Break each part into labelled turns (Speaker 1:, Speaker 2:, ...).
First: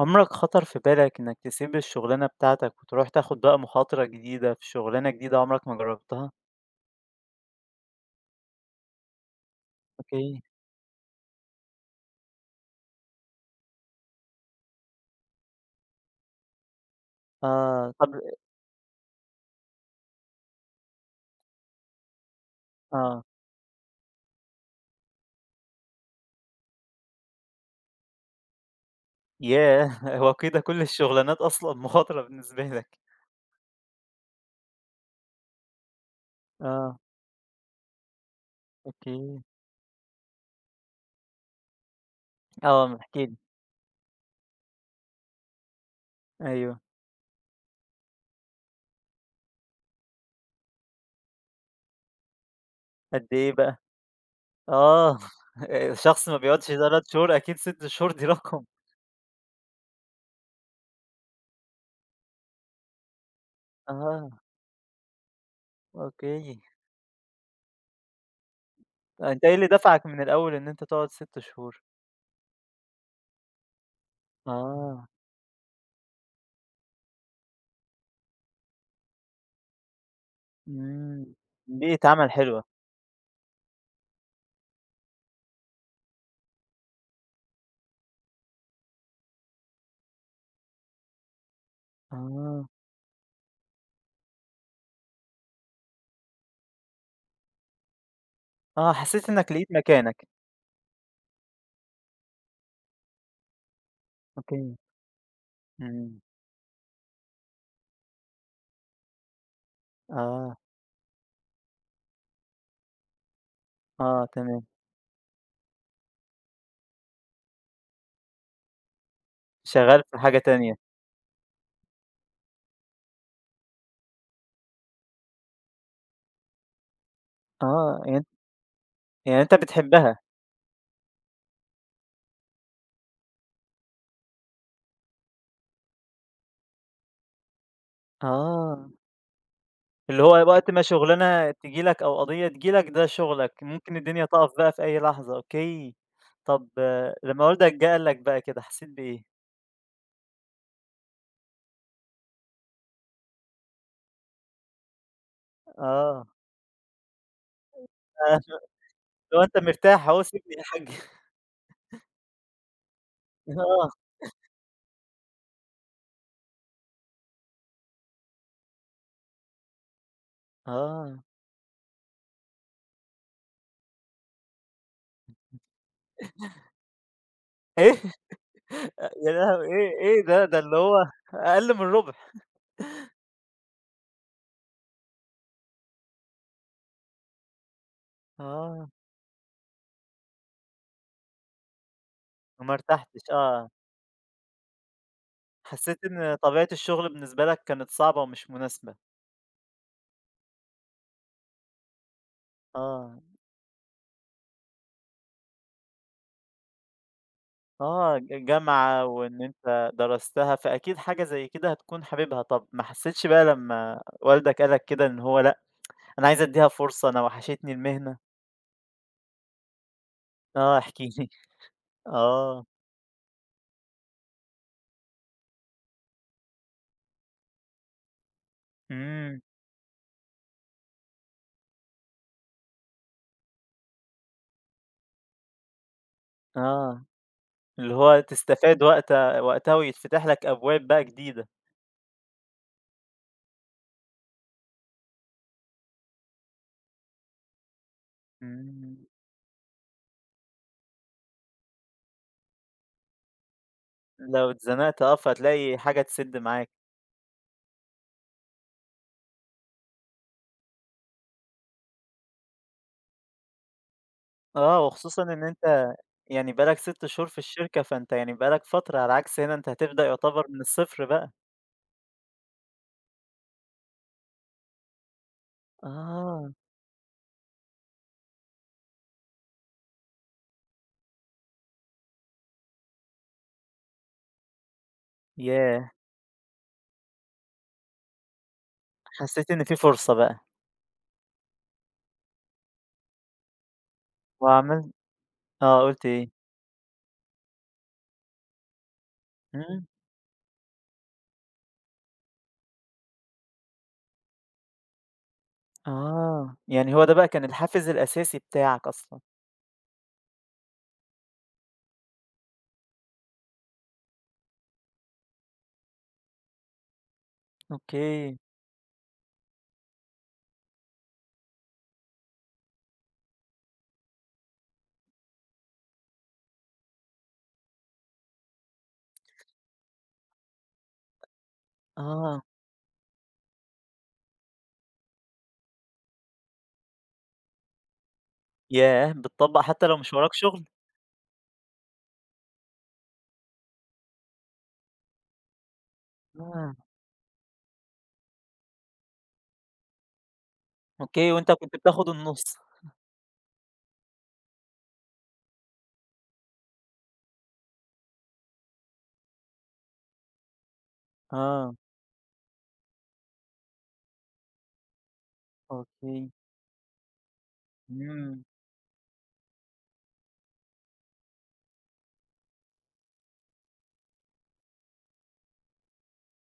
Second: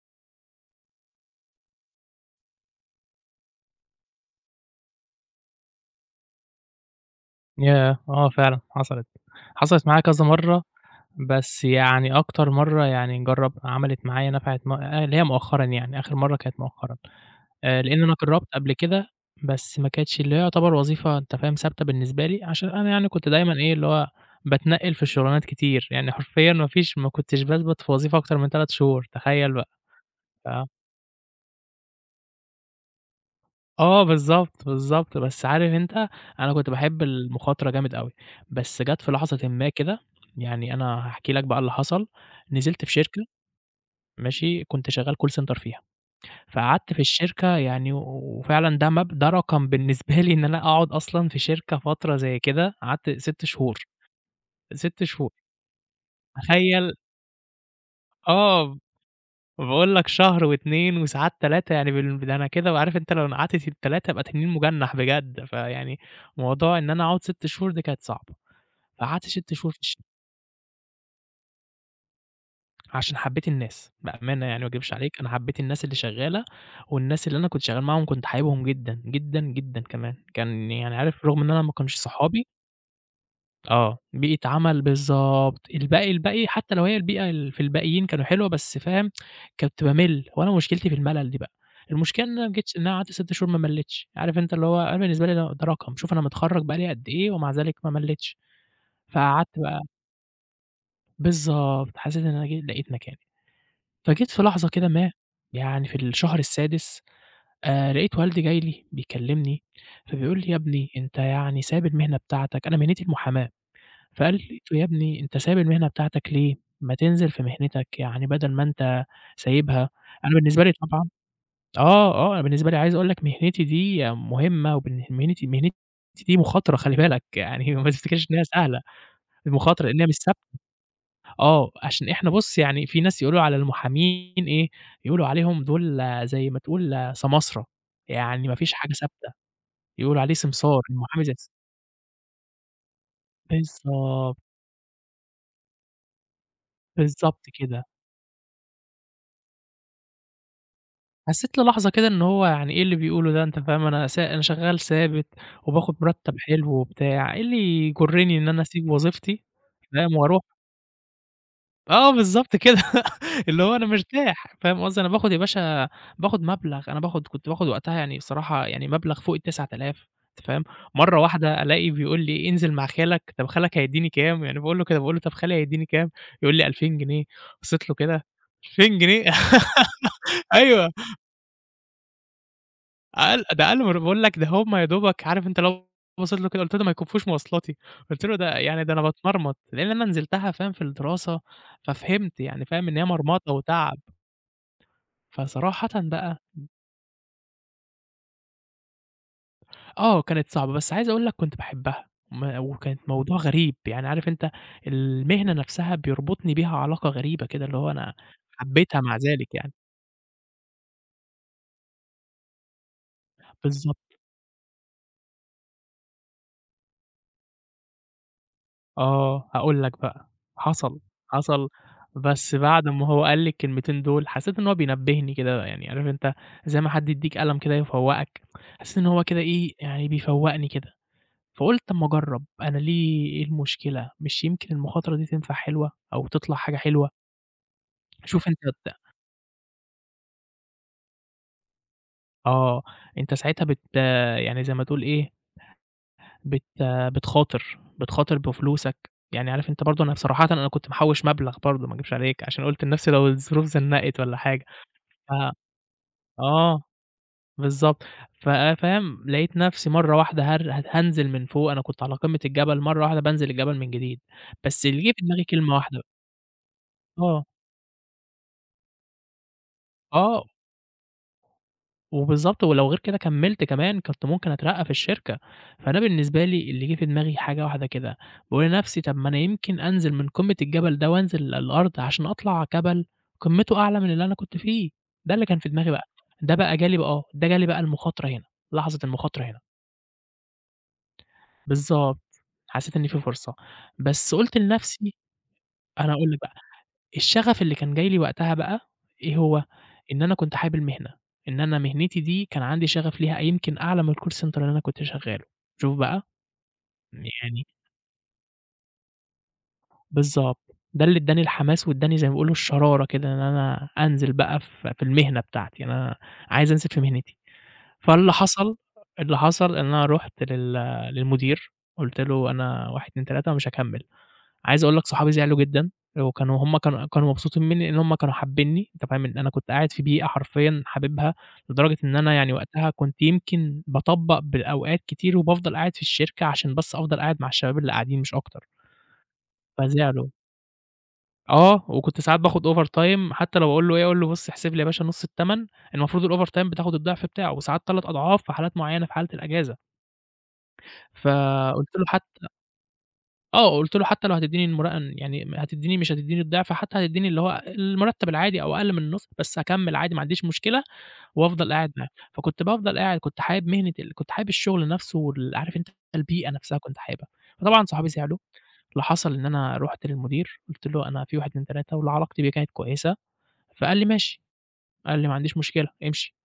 Speaker 1: عمرك خطر في بالك إنك تسيب الشغلانة بتاعتك وتروح تاخد بقى مخاطرة جديدة في شغلانة جديدة عمرك ما جربتها؟
Speaker 2: ياه! آه فعلًا حصلت، معايا كذا
Speaker 1: أوكي،
Speaker 2: مرّة. بس يعني أكتر مرّة يعني جرّب عملت معايا نفعت م اللي هي مؤخرًا يعني، آخر مرّة كانت مؤخرًا.
Speaker 1: آه،
Speaker 2: لإن
Speaker 1: طب
Speaker 2: أنا جرّبت قبل كده، بس ما كانتش اللي هي يعتبر وظيفة أنت فاهم ثابتة بالنسبة لي، عشان أنا يعني
Speaker 1: آه،
Speaker 2: كنت دايمًا إيه، اللي هو باتنقّل في الشغلانات كتير، يعني حرفيًا ما كنتش باثبت في وظيفة أكتر من 3 شهور، تخيّل بقى!
Speaker 1: ياه! هو
Speaker 2: ف
Speaker 1: كده كل الشغلانات أصلًا مخاطرة بالنسبة لك؟
Speaker 2: آه بالضبط، بالضبط، بس عارف أنت أنا كنت
Speaker 1: آه،
Speaker 2: باحب المخاطرة جامد أوي، بس جات في
Speaker 1: أوكي،
Speaker 2: لحظةٍ ما كده. يعني أنا هاحكي لك بقى اللي حصل، نزلت في
Speaker 1: آه، احكِ
Speaker 2: شركة،
Speaker 1: لي،
Speaker 2: ماشي، كنت شغال call center فيها.
Speaker 1: أيوه،
Speaker 2: فقعدت في الشركة يعني وفعلًا ده رقم بالنسبة لي إن أنا أقعد أصلًا في شركة فترة زي كده، قعدت
Speaker 1: قد
Speaker 2: 6
Speaker 1: إيه بقى؟
Speaker 2: شهور، 6
Speaker 1: آه،
Speaker 2: شهور،
Speaker 1: شخص ما بيقعدش
Speaker 2: تخيل!
Speaker 1: 3 شهور أكيد 6 شهور دي رقم،
Speaker 2: آه. باقول لك شهر و2، وساعات 3 يعني ده أنا كده وعارف أنت لو نقعتني ال3 أبقى
Speaker 1: آه،
Speaker 2: تنين مُجنّح بجد، فيعني
Speaker 1: أوكي،
Speaker 2: موضوع إن أنا أقعد 6 شهور دي كانت صعبة، فقعدت
Speaker 1: أنت إيه
Speaker 2: 6
Speaker 1: اللي
Speaker 2: شهور في الش
Speaker 1: دفعك من الأول إن أنت تقعد 6 شهور؟
Speaker 2: عشان حبيت الناس، بأمانة يعني ما اكدبش
Speaker 1: آه،
Speaker 2: عليك، أنا حبيت الناس اللي شغّالة، والناس اللي أنا كنت شغّال معاهم كنت حاببهم جدًا، جدًا، جدًا كمان، كان يعني عارف
Speaker 1: إمم،
Speaker 2: رغم إن أنا ما كانوش
Speaker 1: بيئة عمل
Speaker 2: صحابي.
Speaker 1: حلوة،
Speaker 2: آه، بيئة عمل بالضبط، الباقي حتى لو هي البيئة في الباقيين كانوا حلوة بس فاهم، كنت بامِل، وأنا مشكلتي في الملل دي بقى. المشكلة إن أنا ما
Speaker 1: آه.
Speaker 2: جيتش إن أنا قعدت 6 شهور ما ملّيتش، عارف أنت اللي هو أنا بالنسبة لي ده رقم، شوف أنا متخرّج بقى لي قد إيه ومع ذلك ما ملّيتش.
Speaker 1: آه، حسّيت إنّك
Speaker 2: فقعدت
Speaker 1: لقيت
Speaker 2: بقى
Speaker 1: مكانك.
Speaker 2: بالضبط، حسيت إن أنا لقيت مكاني، فجيت في لحظة
Speaker 1: أوكي.
Speaker 2: كده ما، يعني في
Speaker 1: إمم.
Speaker 2: الشهر السادس، لقيت والدي جاي لي بيكلّمني، فبيقول لي: "يا
Speaker 1: آه،
Speaker 2: ابني أنت يعني سايب المهنة بتاعتك." أنا مهنتي المحاماة.
Speaker 1: آه
Speaker 2: فقلت
Speaker 1: تمام.
Speaker 2: له: "يا ابني أنت سايب المهنة بتاعتك ليه؟ ما تنزل في مهنتك، يعني بدل ما أنت سايبها".
Speaker 1: شغّال في
Speaker 2: أنا
Speaker 1: حاجة
Speaker 2: بالنسبة لي
Speaker 1: تانية.
Speaker 2: طبعًا آه، آه، أنا بالنسبة لي عايز أقول لك مهنتي دي مهمة مهنتي دي مخاطرة خلي بالك، يعني ما
Speaker 1: آه، يعني أن
Speaker 2: تفتكرش إنها سهلة،
Speaker 1: يعني أنت
Speaker 2: مخاطرة لأنها مش
Speaker 1: بتحبّها.
Speaker 2: ثابتة. آه، عشان إحنا بُص يعني في ناس يقولوا على المحامين إيه، يقولوا عليهم دول زي ما تقول سماسرة، يعني ما فيش
Speaker 1: آه.
Speaker 2: حاجة ثابتة، يقولوا
Speaker 1: اللي
Speaker 2: عليه
Speaker 1: هو وقت
Speaker 2: سمسار،
Speaker 1: ما
Speaker 2: المحامي زي
Speaker 1: شُغلانة تيجي لك أو قضية تيجي لك ده شُغلك، ممكن الدنيا
Speaker 2: بالضبط،
Speaker 1: تقف بقى في أي لحظة، أوكي. طب آه،
Speaker 2: بالضبط
Speaker 1: لمّا والدك
Speaker 2: كده.
Speaker 1: جه قال لك بقى كده حسّيت بإيه؟
Speaker 2: حسّيت للحظة كده إن هو يعني إيه اللي بيقوله ده، أنت فاهم، أنا شغّال ثابت وباخُد
Speaker 1: آه.
Speaker 2: مُرتّب حلو وبتاع، إيه اللي يجُرّني إن أنا
Speaker 1: اللي
Speaker 2: أسيب
Speaker 1: هو
Speaker 2: وظيفتي
Speaker 1: أنت مرتاح
Speaker 2: فاهم،
Speaker 1: أهو
Speaker 2: وأروح.
Speaker 1: سيبني يا حَاج.
Speaker 2: آه بالضبط كده، اللي هو أنا
Speaker 1: آه،
Speaker 2: مرتاح فاهم قصدي. أنا باخُد يا باشا مبلغ، أنا باخُد كنت باخُد وقتها يعني الصراحة يعني مبلغ فوق ال9000 أنت فاهم.
Speaker 1: آه.
Speaker 2: مرّة واحدة ألاقي بيقول لي انزل مع خالك، طَب خالك هيدّيني كام، يعني باقول له طَب خالي هيدّيني كام، يقول لي 2000 جنيه، بصّيت له
Speaker 1: إيه!
Speaker 2: كده 2000 جنيه!
Speaker 1: يا لهوي إيه إيه ده، ده اللي
Speaker 2: أيوه.
Speaker 1: هو أقل من الرُبع.
Speaker 2: ده أقل ما أنا باقول لك ده هُم يا دوبك عارف أنت اللي هو بصيت له كده قُلت له "ده ما يكفّوش مواصلاتي." قُلت له: "ده يعني
Speaker 1: آه،
Speaker 2: ده أنا باتمرمط." لإن أنا نزلتها فاهم في الدراسة، ففهمت يعني
Speaker 1: ما
Speaker 2: فاهم إن هي
Speaker 1: ارتحتش،
Speaker 2: مرمطة
Speaker 1: آه.
Speaker 2: وتعب، فصراحةً
Speaker 1: حسيت إن
Speaker 2: بقى
Speaker 1: طبيعة الشغل بالنسبة لك كانت صعبة ومش مناسبة.
Speaker 2: آه، كانت صعبة، بس عايز أقول لك كنت باحبها وكانت
Speaker 1: آه،
Speaker 2: موضوع غريب، يعني عارف أنت المهنة نفسها بيربطني بيها علاقة غريبة كده، اللي هو أنا
Speaker 1: آه، ج
Speaker 2: حبيتها
Speaker 1: جامعة
Speaker 2: مع
Speaker 1: وإن
Speaker 2: ذلك يعني.
Speaker 1: أنت درستها، فأكيد حاجة زي كده هتكون حاببها. طب ما حسيتش بقى لمّا
Speaker 2: بالضبط.
Speaker 1: والدك قال لك كده إن هو لأ، أنا عايز أدّيها فرصة، أنا وحشتني المهنة؟
Speaker 2: آه، هاقول لك بقى،
Speaker 1: آه،
Speaker 2: حصل،
Speaker 1: احكِ لي.
Speaker 2: حصل بس
Speaker 1: آه،
Speaker 2: بعد ما هو قال لي الكلمتين دول حسيت إن هو بينبهني كده، يعني عارف أنت زي ما حد يدّيك قلم كده يفوّقك، حسيت إن هو كده
Speaker 1: إمم،
Speaker 2: إيه، يعني بيفوّقني كده، فقُلت أمّا أجرّب أنا ليه إيه المشكلة، مش يمكن المخاطرة دي تنفع حلوة أو تطلع حاجة
Speaker 1: آه،
Speaker 2: حلوة.
Speaker 1: اللي هو
Speaker 2: شوف أنت
Speaker 1: تستفاد
Speaker 2: ت
Speaker 1: وقتها ويتفتح لك أبواب بقى جديدة.
Speaker 2: آه، أنت ساعتها يعني زي ما تقول إيه، بت بتخاطر،
Speaker 1: إمم،
Speaker 2: بفلوسك، يعني عارف أنت برضه أنا بصراحةً أنا كنت محوّش مبلغ برضه ما اكدبش عليك، عشان قُلت لنفسي لو الظروف زنقت والّا
Speaker 1: لو
Speaker 2: حاجة.
Speaker 1: اتزنقت آه،
Speaker 2: ف
Speaker 1: فهتلاقي حاجة تسِد معاك.
Speaker 2: آه، بالضبط. ف فاهم، لقيت نفسي مرّة واحدة هار هت هانزل من فوق، أنا كنت على قمة الجبل، مرّة واحدة بانزل الجبل من جديد، بس
Speaker 1: آه،
Speaker 2: اللي جه
Speaker 1: وخصوصًا
Speaker 2: في دماغي
Speaker 1: إن
Speaker 2: كلمة
Speaker 1: أنت
Speaker 2: واحدة.
Speaker 1: يعني بقى لك 6 شهور في
Speaker 2: آه،
Speaker 1: الشركة، فأنت يعني بقى لك فترة، على عكس هنا أنت هتبدأ
Speaker 2: آه
Speaker 1: يعتبر من الصفر بقى.
Speaker 2: وبالضبط، ولو غير كده كمّلت كمان كنت ممكن أترقّى في الشركة، فأنا بالنسبة
Speaker 1: آه،
Speaker 2: لي اللي جه في دماغي حاجة واحدة كده، باقول لنفسي طَب ما أنا يمكن أنزل من قمة الجبل ده وأنزل الأرض عشان أطلع جبل قمته أعلى من اللي أنا كنت فيه، ده اللي كان في دماغي
Speaker 1: ياه!
Speaker 2: بقى. ده بقى جه لي بقى آه، ده جه لي بقى المخاطرة هنا، لحظة المخاطرة
Speaker 1: حسيت
Speaker 2: هنا.
Speaker 1: إن في فرصة بقى،
Speaker 2: بالضبط، حسّيت إن في فرصة، بس قُلت
Speaker 1: وعملت
Speaker 2: لنفسي
Speaker 1: آه، قُلت
Speaker 2: أنا هاقول
Speaker 1: إيه؟
Speaker 2: لك بقى الشغف اللي كان جاي لي وقتها بقى إيه هو،
Speaker 1: إمم،
Speaker 2: إن أنا كنت حابب المهنة، إن أنا مهنتي دي كان عندي شغف ليها يمكن أعلى من الcall center اللي أنا كنت شغّاله، شوف بقى
Speaker 1: آه، يعني هو ده بقى كان
Speaker 2: يعني
Speaker 1: الحافز الأساسي بتاعك أصلًا،
Speaker 2: بالضبط. ده اللي ادّاني الحماس وادّاني زي ما بيقولوا الشرارة كده إن أنا أنزل بقى في المهنة بتاعتي، أنا عايز أنزل في مهنتي. فاللي
Speaker 1: أوكي،
Speaker 2: حصل اللي حصل إن أنا رُحت للمدير قُلت له أنا 1، 2، 3 ومش هاكمّل. عايز أقول لك صحابي زعلوا جدًا، وكانوا هُم كانوا مبسوطين منّي، لإن هُم كانوا حابينّي، أنت فاهم إن أنا كنت قاعد في بيئة حرفيًا حاببها، لدرجة إن أنا
Speaker 1: آه،
Speaker 2: يعني وقتها كنت يمكن باطبّق بالأوقات كتير، وبافضل قاعد في الشركة عشان بس أفضل قاعد مع الشباب اللي قاعدين مش أكتر،
Speaker 1: ياه! بتطبّق حتى لو مش
Speaker 2: فزعلوا.
Speaker 1: وراك شغل؟
Speaker 2: آه، وكنت ساعات باخد over time حتى لو أقول له إيه، أقول له بُص احسب لي يا باشا نُص التمن، المفروض الover time
Speaker 1: آه،
Speaker 2: بتاخد الضعف بتاعه، وساعات 3 أضعاف في حالات معيّنة في حالة الأجازة،
Speaker 1: أوكي، وأنت كنت
Speaker 2: فقُلت له
Speaker 1: بتاخد
Speaker 2: حتى
Speaker 1: النُص،
Speaker 2: آه، قُلت له: "حتى لو هتدّيني يعني هتدّيني مش هتدّيني الضِعف، حتى هتدّيني اللي هو المرتّب العادي أو أقل من النُص، بس هاكمّل عادي ما عنديش مشكلة وأفضل
Speaker 1: آه،
Speaker 2: قاعد معاهم." فكنت بافضل قاعد، كنت حابب الشُغل نَفْسه عارف أنت
Speaker 1: أوكي،
Speaker 2: البيئة نَفْسها كنت حاببها. فطبعًا صحابي زعلوا،
Speaker 1: إمم،
Speaker 2: اللي حصل إن أنا رُحت للمدير قُلت له: "أنا في 1، 2، 3." واللي علاقتي بيه كانت كويسة، فقال لي: "ماشي." قال لي: "ما عنديش مشكلة، امشي."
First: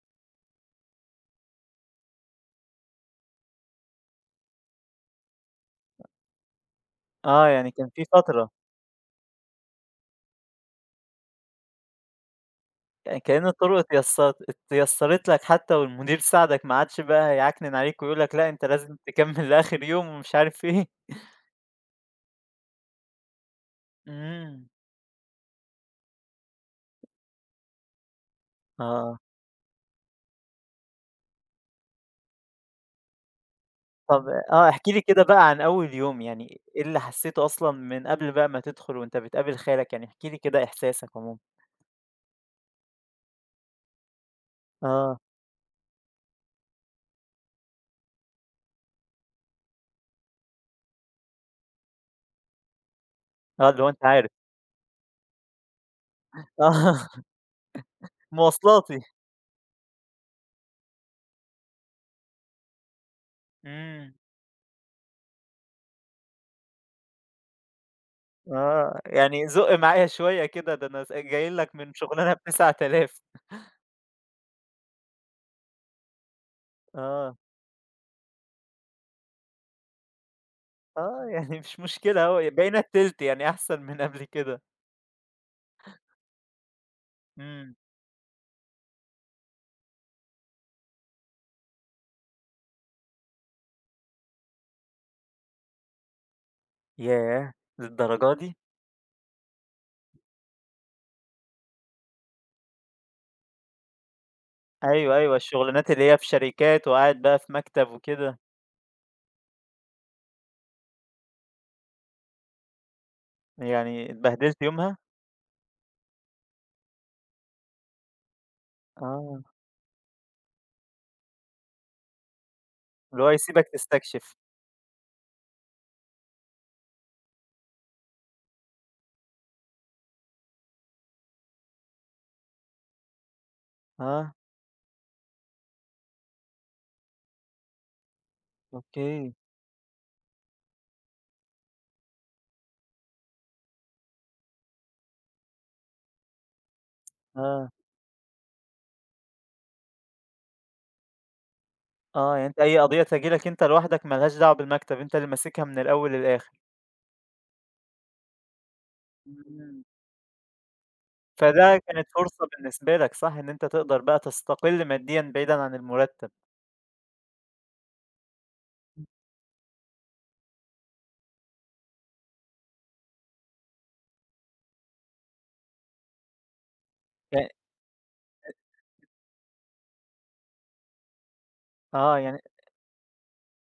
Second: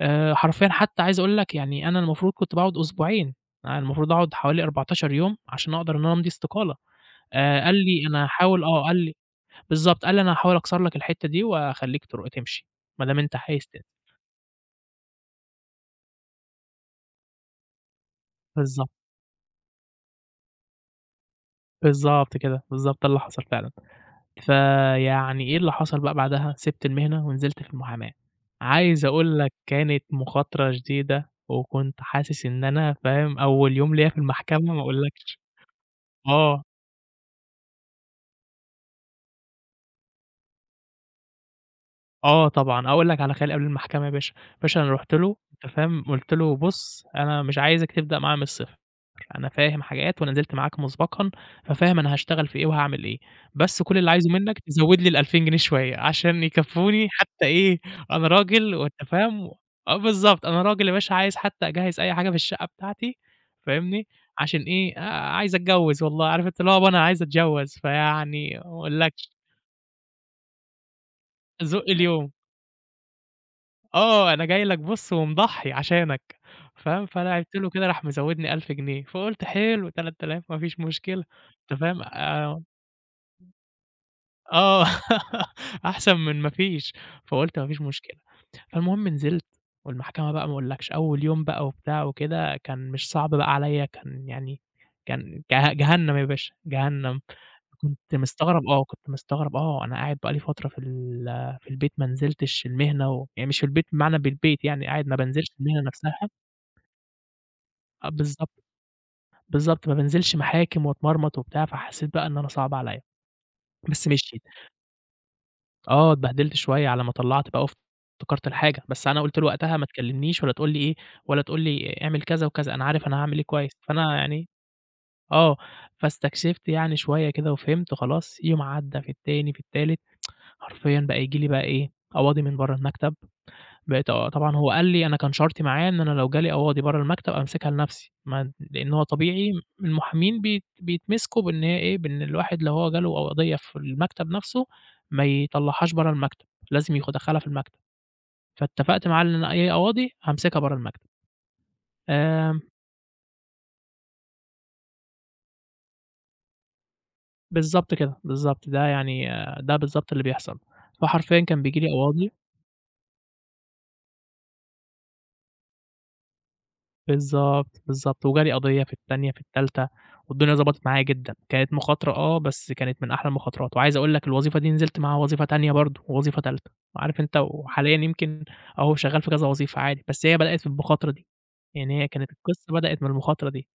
Speaker 2: حرفيًا حتى عايز أقول لك يعني أنا المفروض كنت باقعُد أسبوعين، أنا المفروض أقعُد حوالي 14 يوم عشان أقدر إن أنا أمضي استقالة.
Speaker 1: آه، يعني
Speaker 2: قال
Speaker 1: كان في
Speaker 2: لي: "أنا
Speaker 1: فترة.
Speaker 2: هاحاول"، آه، قال لي بالضبط، قال لي: "أنا هاحاول أكسر لك الحتّة دي وأخلّيك تمشي، ما دام
Speaker 1: يعني
Speaker 2: أنت
Speaker 1: كأن
Speaker 2: عايز
Speaker 1: الطرق اتيسّرت لك حتى والمدير ساعدك ما عادش بقى هيعكنن عليك ويقول لك لأ أنت
Speaker 2: بالضبط،
Speaker 1: لازم تكمّل لآخر يوم ومش عارف إيه.
Speaker 2: بالضبط كده، بالضبط ده اللي حصل فعلًا.
Speaker 1: إمم.
Speaker 2: فيعني إيه اللي حصل بقى بعدها، سِبت المهنة ونزلت في المحاماة. عايز
Speaker 1: آه.
Speaker 2: أقول لك كانت مخاطرة شديدة، وكنت حاسس إن أنا فاهم، أول يوم ليّا في
Speaker 1: طب آه،
Speaker 2: المحكمة ما
Speaker 1: احكِ لي كده
Speaker 2: أقولكش.
Speaker 1: بقى عن أول يوم، يعني
Speaker 2: آه،
Speaker 1: إيه اللي حسّيته أصلًا من قبل بقى ما تدخل وأنت بتقابل خالك؟ يعني احكِ لي كده إحساسك عمومًا.
Speaker 2: آه طبعًا، أقول لك على خيال قبل المحكمة يا باشا، يا باشا أنا رُحت
Speaker 1: آه.
Speaker 2: له أنت فاهم، قُلت له: "بُص أنا مش عايزك تبدأ معايا من الصفر." أنا فاهم حاجات ونزلت معاك مسبقًا، ففاهم أنا هاشتغل في إيه وهاعمل إيه،
Speaker 1: آه،
Speaker 2: بس
Speaker 1: اللي هو
Speaker 2: كل
Speaker 1: أنت
Speaker 2: اللي عايزه
Speaker 1: عارف.
Speaker 2: منّك تزوّد لي ال2000 جنيه شوية عشان يكفّوني
Speaker 1: آه.
Speaker 2: حتى إيه، أنا راجل
Speaker 1: مواصلاتي.
Speaker 2: وأنت فاهم. آه بالضبط، أنا راجل يا باشا عايز حتى أجهّز أي حاجة في الشقة بتاعتي فاهمني،
Speaker 1: إمم.
Speaker 2: عشان إيه، عايز أتجوّز والله، عارف أنت اللي هو يابا أنا عايز أتجوّز، فيعني ما
Speaker 1: آه.
Speaker 2: أقولكش
Speaker 1: يعني زُق معايا شوية كده، ده أنا جاي لك
Speaker 2: زُق
Speaker 1: من
Speaker 2: اليوم.
Speaker 1: شُغلانة ب9000.
Speaker 2: آه، أنا جاي لك بُص ومضحّي عشانك، فاهم، فأنا
Speaker 1: آه.
Speaker 2: عِبت له كده راح مزوّدني 1000 جنيه، فقُلت حلو 3000 ما فيش مشكلة،
Speaker 1: آه، يعني
Speaker 2: أنت
Speaker 1: مش
Speaker 2: فاهم،
Speaker 1: مشكلة أهو
Speaker 2: آه،
Speaker 1: بقينا التِلت، يعني أحسن من قبل كده.
Speaker 2: آه، أحسن من ما فيش، فقُلت ما
Speaker 1: إمم.
Speaker 2: فيش مشكلة، فالمهم نزلت والمحكمة بقى ما أقولكش أول يوم بقى وبتاع وكده، كان مش صعب بقى عليَّ، كان يعني كان جه جهنم يا باشا، جهنم.
Speaker 1: ياه!
Speaker 2: كنت
Speaker 1: للدرجة دي!
Speaker 2: مستغرب آه، كنت مستغرب آه، أنا قاعد بقى لي فترة في البيت ما نزلتش المهنة و يعني مش في البيت بمعنى بالبيت يعني قاعد ما
Speaker 1: أيوه، أيوه،
Speaker 2: بانزلش المهنة
Speaker 1: الشغلانات اللي هي في
Speaker 2: نفسها
Speaker 1: شركات وقاعد بقى في مكتب
Speaker 2: آه،
Speaker 1: وكده،
Speaker 2: بالضبط، بالضبط، ما بانزلش محاكم واتمرمط وبتاع، فحسيت بقى إن أنا صعب عليَّ، بس
Speaker 1: يعني
Speaker 2: مشيت.
Speaker 1: اتبهدلت يومها؟
Speaker 2: آه، اتبهدلت شوية على ما طلّعت بقى وافتكرت الحاجة، بس أنا قُلت
Speaker 1: آه،
Speaker 2: له وقتها ما تكلمنيش ولا تقول لي إيه، ولا تقول لي اعمل كذا وكذا، أنا عارف أنا
Speaker 1: اللي هو
Speaker 2: هاعمل إيه
Speaker 1: يسيبك
Speaker 2: كويس، فأنا
Speaker 1: تستكشف.
Speaker 2: يعني آه، فاستكشفت يعني شوية كده وفهمت خلاص، يوم عدّى في التاني في التالت حرفيًا بقى ييجي لي بقى إيه، قواضي من برّه المكتب، بقيت آه،
Speaker 1: آه،
Speaker 2: طبعًا هو قال لي أنا كان شرطي معاه إن أنا لو جه لي قواضي برّه المكتب أمسكها لنفسي، ما لإن هو
Speaker 1: أوكي.
Speaker 2: طبيعي المحامين بيتمسكوا بإن هي إيه، بإن الواحد لو هو جه له قضية في المكتب نفسه ما يطلّعهاش برّه المكتب، لازم يدخّلها في
Speaker 1: آه،
Speaker 2: المكتب، فاتفقت معاه إن أنا أي قواضي هامسكها برّه المكتب،
Speaker 1: آه، يعني أنت
Speaker 2: آمم،
Speaker 1: أي قضية تيجي لك أنت لوحدك ما لهاش دعوة بالمكتب، أنت اللي ماسكها من الأول للآخر.
Speaker 2: بالضبط كده، بالضبط، ده يعني ده
Speaker 1: إمم.
Speaker 2: بالضبط اللي بيحصل، فحرفيًا كان
Speaker 1: فده
Speaker 2: بييجي لي
Speaker 1: كانت
Speaker 2: قواضي
Speaker 1: فرصة بالنسبة لك صح، إن أنت تقدر بقى تستقل ماديًا بعيدًا عن المرتب.
Speaker 2: بالضبط، بالضبط، وجالي قضية في التانية، في التالتة، والدنيا ضبطت معايا جدًا، كانت مخاطرة آه، بس كانت من أحلى المخاطرات، وعايز أقول لك الوظيفة دي نزلت معاها وظيفة تانية برضه، ووظيفة تالتة، عارف أنت،
Speaker 1: ي
Speaker 2: وحاليًا يمكن أهو شغال في كذا وظيفة عادي، بس هي بدأت في المخاطرة دي، يعني هي
Speaker 1: آه،
Speaker 2: كانت
Speaker 1: يعني
Speaker 2: القصة بدأت من المخاطرة دي،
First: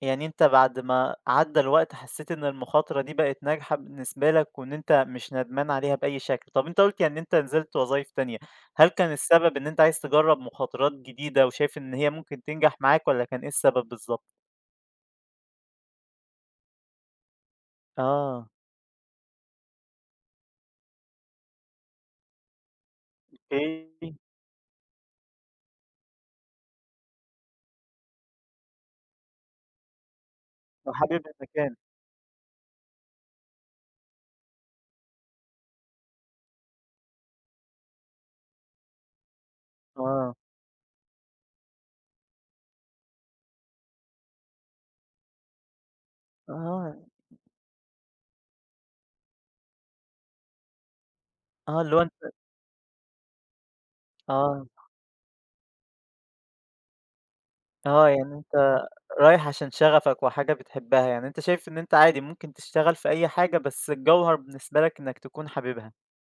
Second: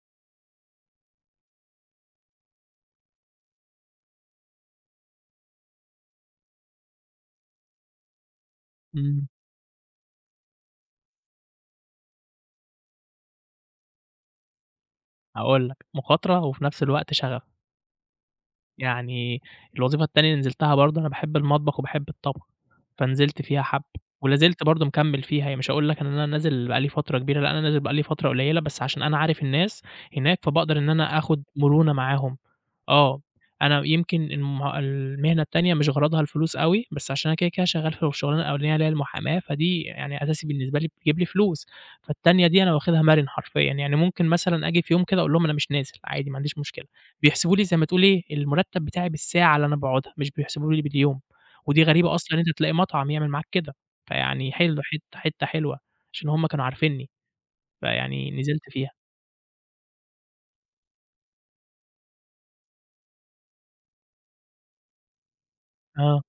Speaker 1: يعني أنت بعد ما عدّى الوقت حسّيت إن المخاطرة دي بقت ناجحة بالنسبة لك وإن أنت مش ندمان عليها بأي شكل. طب أنت قُلت يعني أنت نزلت وظايف تانية، هل كان
Speaker 2: إمم،
Speaker 1: السبب إن أنت عايز تجرّب مخاطرات جديدة وشايف إن هي ممكن تنجح معاك والّا كان إيه السبب بالضبط؟
Speaker 2: هاقول لك مخاطرة وفي نفس الوقت شغف.
Speaker 1: آه،
Speaker 2: يعني الوظيفة التانية اللي نزلتها برضه أنا باحب المطبخ وباحب الطبخ، فنزلت فيها حبّة،
Speaker 1: أوكي،
Speaker 2: ولا زلت برضه مكمّل فيها، يعني مش هاقول لك إن أنا نازل بقى لي فترة كبيرة، لأ أنا نازل بقى لي فترة قليّلة، بس عشان أنا عارف الناس هناك، فباقدر إن أنا
Speaker 1: وحابب
Speaker 2: آخُد
Speaker 1: المكان.
Speaker 2: مرونة معاهم. آه، أنا يمكن المهنة التانية مش غرضها الفلوس أوي، بس عشان أنا كده شغّال في الشغلانة الأولانية اللي هي المحاماة، فدي يعني
Speaker 1: آه،
Speaker 2: أساسي بالنسبة لي بتجيب لي فلوس، فالتانية دي أنا واخدها مَرِن حرفيًا، يعني ممكن مثلًا آجي في يوم كده أقول لهم أنا مش نازل عادي ما عنديش مشكلة،
Speaker 1: آه،
Speaker 2: بيحسبوا لي زي ما تقول إيه، المرتّب بتاعي بالساعة اللي أنا باقعدها، مش بيحسبوا لي باليوم،
Speaker 1: آه،
Speaker 2: ودي غريبة أصلًا إن أنت تلاقي مطعم يعمل معاك كده، فيعني
Speaker 1: آه،
Speaker 2: حلو حتّة حتّة حلوة، عشان هُم كانوا عارفينّي، فيعني
Speaker 1: يعني
Speaker 2: نزلت
Speaker 1: أنت
Speaker 2: فيها.
Speaker 1: رايح عشان شغفك وحاجة بتحبها، يعني أنت شايف إن أنت عادي ممكن تشتغل في أي حاجة بس الجوهر بالنسبة لك إنك تكون حاببها.
Speaker 2: آه.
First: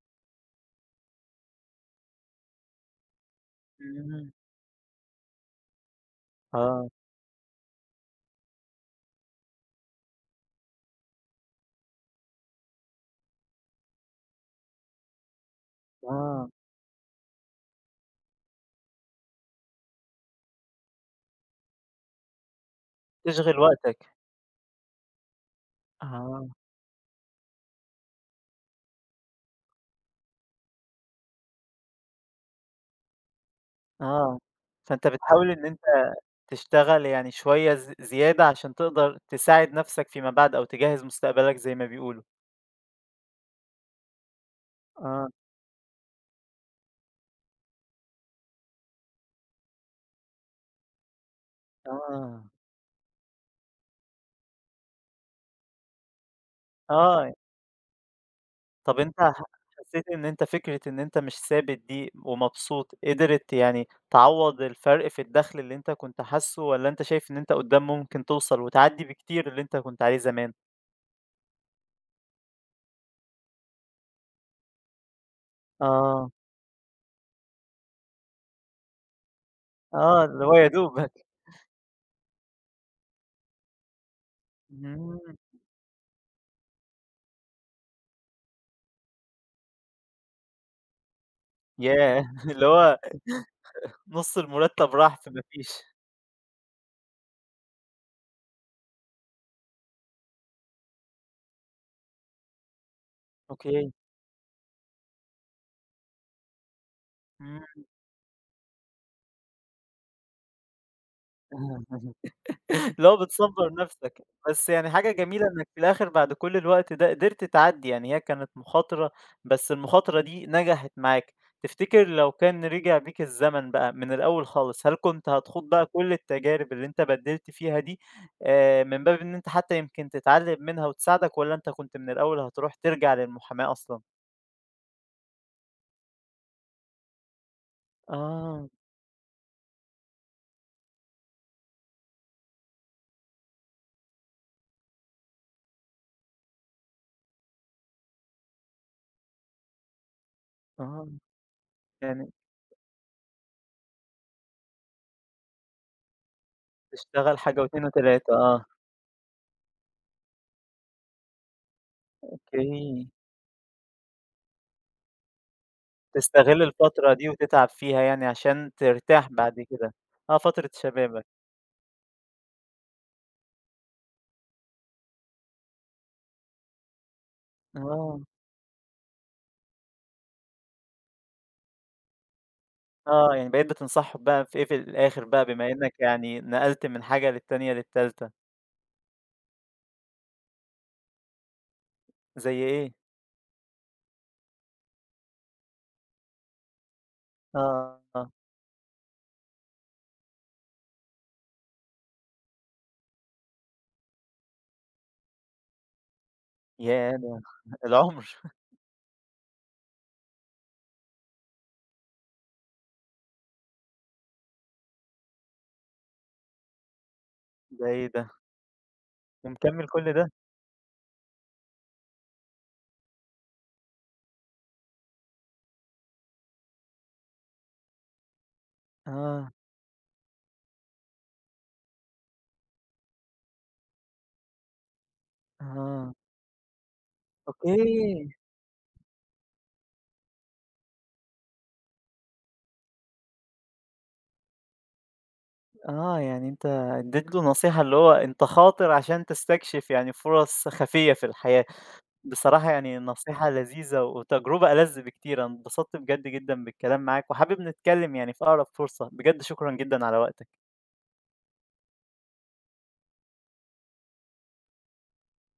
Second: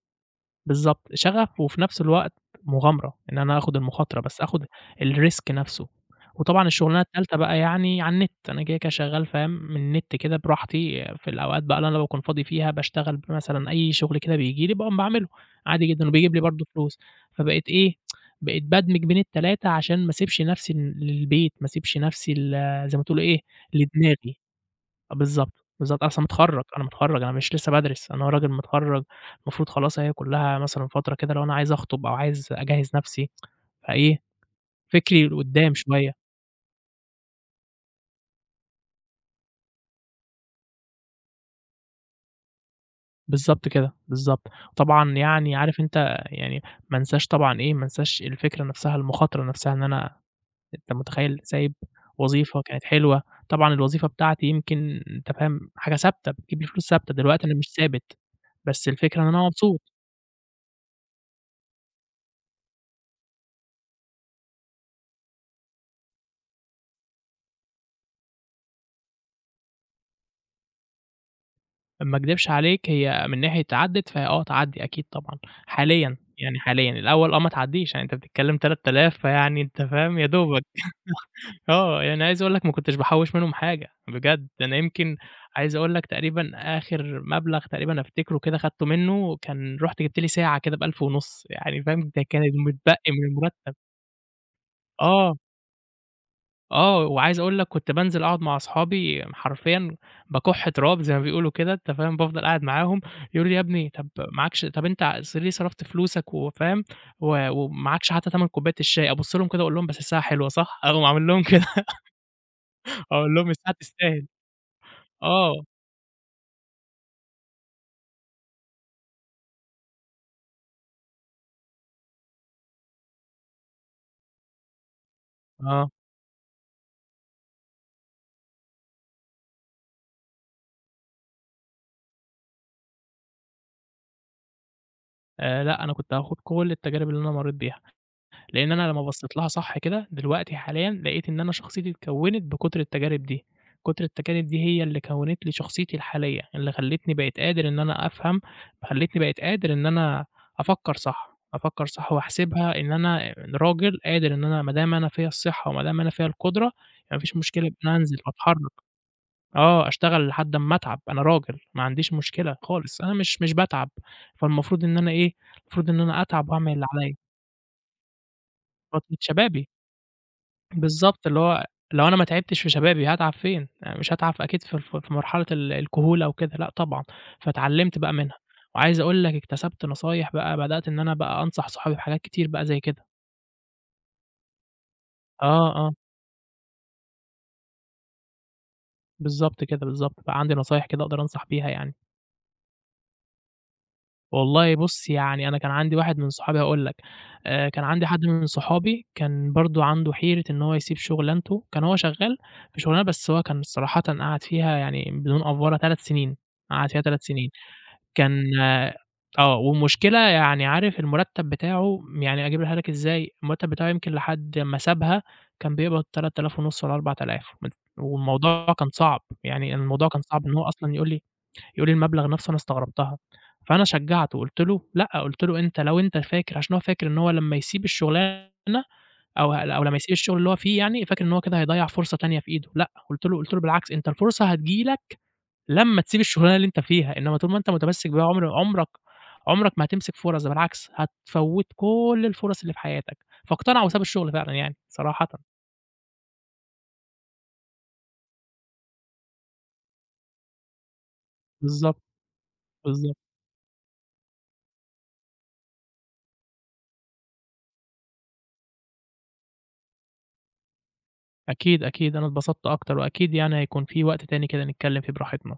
Speaker 2: بالضبط، شغف وفي نفس الوقت مغامرة، إن أنا آخُد المخاطرة،
Speaker 1: إمم،
Speaker 2: بس آخُد الrisk نفسه. وطبعًا
Speaker 1: آه.
Speaker 2: الشغلانة التالتة بقى يعني على النت، أنا كده شغّال فاهم، من النت كده براحتي في الأوقات بقى اللي أنا باكون فاضي فيها باشتغل مثلًا أي شغل كده بييجي لي باقوم باعمله عادي جدًا وبيجيب لي
Speaker 1: آه،
Speaker 2: برضه فلوس. فبقيت إيه، بقيت بادمج بين التلاتة عشان ما اسيبش نفسي للبيت، ما اسيبش نفسي زي ما تقولوا إيه،
Speaker 1: تشغِل وقتك.
Speaker 2: لدماغي. آه، بالضبط، بالضبط، أصلًا
Speaker 1: آه،
Speaker 2: متخرّج، أنا متخرّج، أنا مش لسه بادرس، أنا راجل متخرّج، المفروض خلاص أهي كلّها مثلًا فترة كده لو أنا عايز أخطب أو عايز أجهّز نَفْسي، فإيه،
Speaker 1: آه، فأنت
Speaker 2: فكري
Speaker 1: بتحاول إن
Speaker 2: لقدّام
Speaker 1: أنت
Speaker 2: شوية،
Speaker 1: تشتغل يعني شوية زيادة عشان تقدر تساعد نَفْسك فيما بعد أو تجهّز مستقبلك زي ما بيقولوا.
Speaker 2: بالضبط كده، بالضبط، طبعًا
Speaker 1: آه،
Speaker 2: يعني عارف أنت يعني ما انساش طبعًا إيه، ما انساش الفكرة نَفْسها، المخاطرة نَفْسها إن أنا أنت متخيّل سايب
Speaker 1: آه،
Speaker 2: وظيفة كانت حلوة، طبعًا الوظيفة بتاعتي يمكن أنت فاهم حاجة ثابتة، بتجيب لي فلوس ثابتة،
Speaker 1: آه،
Speaker 2: دلوقتي أنا مش ثابت، بس
Speaker 1: طَب أنت
Speaker 2: الفكرة إن أنا مبسوط.
Speaker 1: حسّيت إن أنت فكرة إن أنت مش ثابت دي ومبسوط، قدرت يعني تعوّض الفرق في الدخْل اللي أنت كنت حاسّه والّا أنت شايف إن أنت قُدّام ممكن توصل وتعدّي بكتير اللي أنت كنت عليه زمان؟
Speaker 2: ما اكدبش عليك هي من ناحية عدِّت فهي آه تعدّي أكيد طبعًا، حاليًا،
Speaker 1: آه،
Speaker 2: يعني حاليًا، الأول آه ما تعدّيش، يعني أنت بتتكلّم 3000 فيعني أنت فاهم يا
Speaker 1: آه، اللي هو
Speaker 2: دوبك،
Speaker 1: يا دوبك.
Speaker 2: آه، يعني عايز أقول لك ما كنتش باحوّش منهم حاجة، بجد أنا يمكن
Speaker 1: إمم،
Speaker 2: عايز أقول لك تقريبًا آخر مبلغ تقريبًا أفتكره كده خدته منه، كان رُحت جِبت لي ساعة كده ب1500 يعني فاهم، ده
Speaker 1: ياه!
Speaker 2: كان
Speaker 1: اللي هو
Speaker 2: المتبقي من المرتّب،
Speaker 1: نُص المرتب راح
Speaker 2: آه.
Speaker 1: فما فيش،
Speaker 2: آه، وعايز أقول لك كنت بانزل أقعد مع أصحابي حرفيًا باكُح تراب زي ما بيقولوا كده أنت فاهم، بافضل قاعد معاهم يقولوا لي: "يا ابني
Speaker 1: أوكي،
Speaker 2: طب معاكش طب أنت أصل ليه صرفت فلوسك وفاهم و
Speaker 1: إمم.
Speaker 2: ومعاكش حتى تمن كوباية الشاي." أبُص لهم كده أقول لهم: "بس الساعة حلوة صح؟" أقوم عامل لهم كده
Speaker 1: اللي هو
Speaker 2: أقول لهم:
Speaker 1: بتصبّر
Speaker 2: "الساعة
Speaker 1: نَفْسك،
Speaker 2: تستاهل."
Speaker 1: بس يعني حاجة جميلة
Speaker 2: آه،
Speaker 1: إنّك في الآخر بعد كل الوقت ده قدرت تعدّي، يعني هي كانت مخاطرة بس المخاطرة دي نجحت معاك، تفتكر لو كان رجع بيك الزمن بقى من الأول خالص، هل كنت هتخوض بقى
Speaker 2: آه،
Speaker 1: كل التجارب اللي أنت بَدّلت فيها دي من باب إن أنت حتى يمكن تتعلّم منها وتساعدك والّا أنت كنت من الأول هتروح ترجع للمحاماة أصلًا؟
Speaker 2: لأ أنا كنت هاخوض كل التجارب اللي أنا مرّيت بيها.
Speaker 1: آه،
Speaker 2: لإن أنا لمّا بصّيت لها صح كده دلوقتي حاليًا، لقيت إن أنا شخصيتي اتكوّنت بكُتْر التجارب دي، كُتْر التجارب دي هي اللي كوّنت لي شخصيتي الحالية، اللي خلّتني بقيت قادر إن أنا أفهم، خلّتني بقيت قادر إن أنا أفكّر
Speaker 1: آه،
Speaker 2: صح، أفكّر صح
Speaker 1: يعني
Speaker 2: وأحسبها إن أنا راجل قادر إن أنا ما دام أنا فيّا الصحة وما دام أنا فيّا القدرة، يعني ما فيش
Speaker 1: تشتغل حاجة
Speaker 2: مشكلة إن
Speaker 1: و2
Speaker 2: أنا أنزل
Speaker 1: و3 آه.
Speaker 2: وأتحرّك، آه، أشتغل لحد أمّا أتعب، أنا راجل ما عنديش مشكلة خالص،
Speaker 1: أوكي،
Speaker 2: أنا مش باتعب، فالمفروض إن أنا إيه، المفروض إن أنا أتعب
Speaker 1: تستغل
Speaker 2: وأعمل اللي
Speaker 1: الفترة
Speaker 2: عليّا،
Speaker 1: دي وتتعب فيها يعني عشان
Speaker 2: فترة
Speaker 1: ترتاح بعد
Speaker 2: شبابي.
Speaker 1: كده، آه فترة شبابك،
Speaker 2: بالضبط، اللي هو لو أنا ما تعبتش في شبابي هاتعب فين؟ يعني مش هاتعب أكيد في مرحلة الكهولة وكده، لأ طبعًا، فاتعلمت بقى
Speaker 1: آه،
Speaker 2: منها، وعايز أقول لك اكتسبت نصايح بقى، بدأت إن أنا بقى أنصح صحابي بحاجات كتير بقى زي كده،
Speaker 1: آه يعني بقيت بتنصحهم بقى في إيه في الآخر بقى بما
Speaker 2: آه، آه،
Speaker 1: إنك يعني نقلت من حاجة للتانية للتالتة،
Speaker 2: بالضبط كده، بالضبط، بقى عندي نصايح كده أقدر أنصح بيها يعني،
Speaker 1: زي إيه؟
Speaker 2: والله بُص يعني أنا كان عندي واحد من صحابي هاقول لك، كان عندي حد
Speaker 1: آه،
Speaker 2: من صحابي كان برضه عنده حيرة إن هو يسيب شغلانته، كان هو شغال في شغلانة بس هو كان صراحةً قعد فيها يعني بدون أفورة 3 سنين، قعد فيها
Speaker 1: ياه
Speaker 2: 3
Speaker 1: ده
Speaker 2: سنين.
Speaker 1: العمر
Speaker 2: كان آه، والمشكلة يعني عارف المرتّب بتاعه يعني أجيبها لك إزاي، المرتّب بتاعه يمكن لحد ما سابها كان بيقبض 3500 والّا 4000 مت
Speaker 1: ده إيه ده!
Speaker 2: والموضوع كان صعب، يعني
Speaker 1: ومكمل
Speaker 2: الموضوع
Speaker 1: كل
Speaker 2: كان
Speaker 1: ده!
Speaker 2: صعب إن هو أصلًا يقول لي يقول لي المبلغ نَفْسه أنا استغربتها، فأنا شجّعته قُلت له لأ، قُلت له أنت لو أنت فاكر عشان هو فاكر إن هو لمّا يسيب الشغلانة
Speaker 1: آه،
Speaker 2: أو لمّا يسيب الشغل اللي هو فيه يعني، فاكر إن هو كده هيضيّع فرصة تانية في إيده، لأ، قُلت له بالعكس أنت الفرصة هتيجي لك لمّا
Speaker 1: آه،
Speaker 2: تسيب الشغلانة اللي أنت فيها، إنّما طول ما أنت متمسك بيها
Speaker 1: أوكي،
Speaker 2: عمرك ما هتمسك فرص، ده بالعكس هتفوّت كل الفرص اللي في حياتك، فاقتنع وساب الشغل فعلًا يعني صراحةً.
Speaker 1: آه يعني أنت اديت له نصيحة اللي هو أنت خاطر عشان تستكشف يعني فرص خفية في الحياة.
Speaker 2: بالضبط،
Speaker 1: بصراحة يعني
Speaker 2: بالضبط.
Speaker 1: نصيحة لذيذة وتجربة ألذ بكتير، أنا اتبسطت بجد جدًا بالكلام معاك، وحابب نتكلم يعني في أقرب فرصة، بجد شكرًا جدًا على وقتك.
Speaker 2: أكيد، أكيد، أنا اتبسطت أكتر وأكيد يعني هيكون في وقت تاني كده نتكلّم فيه براحتنا.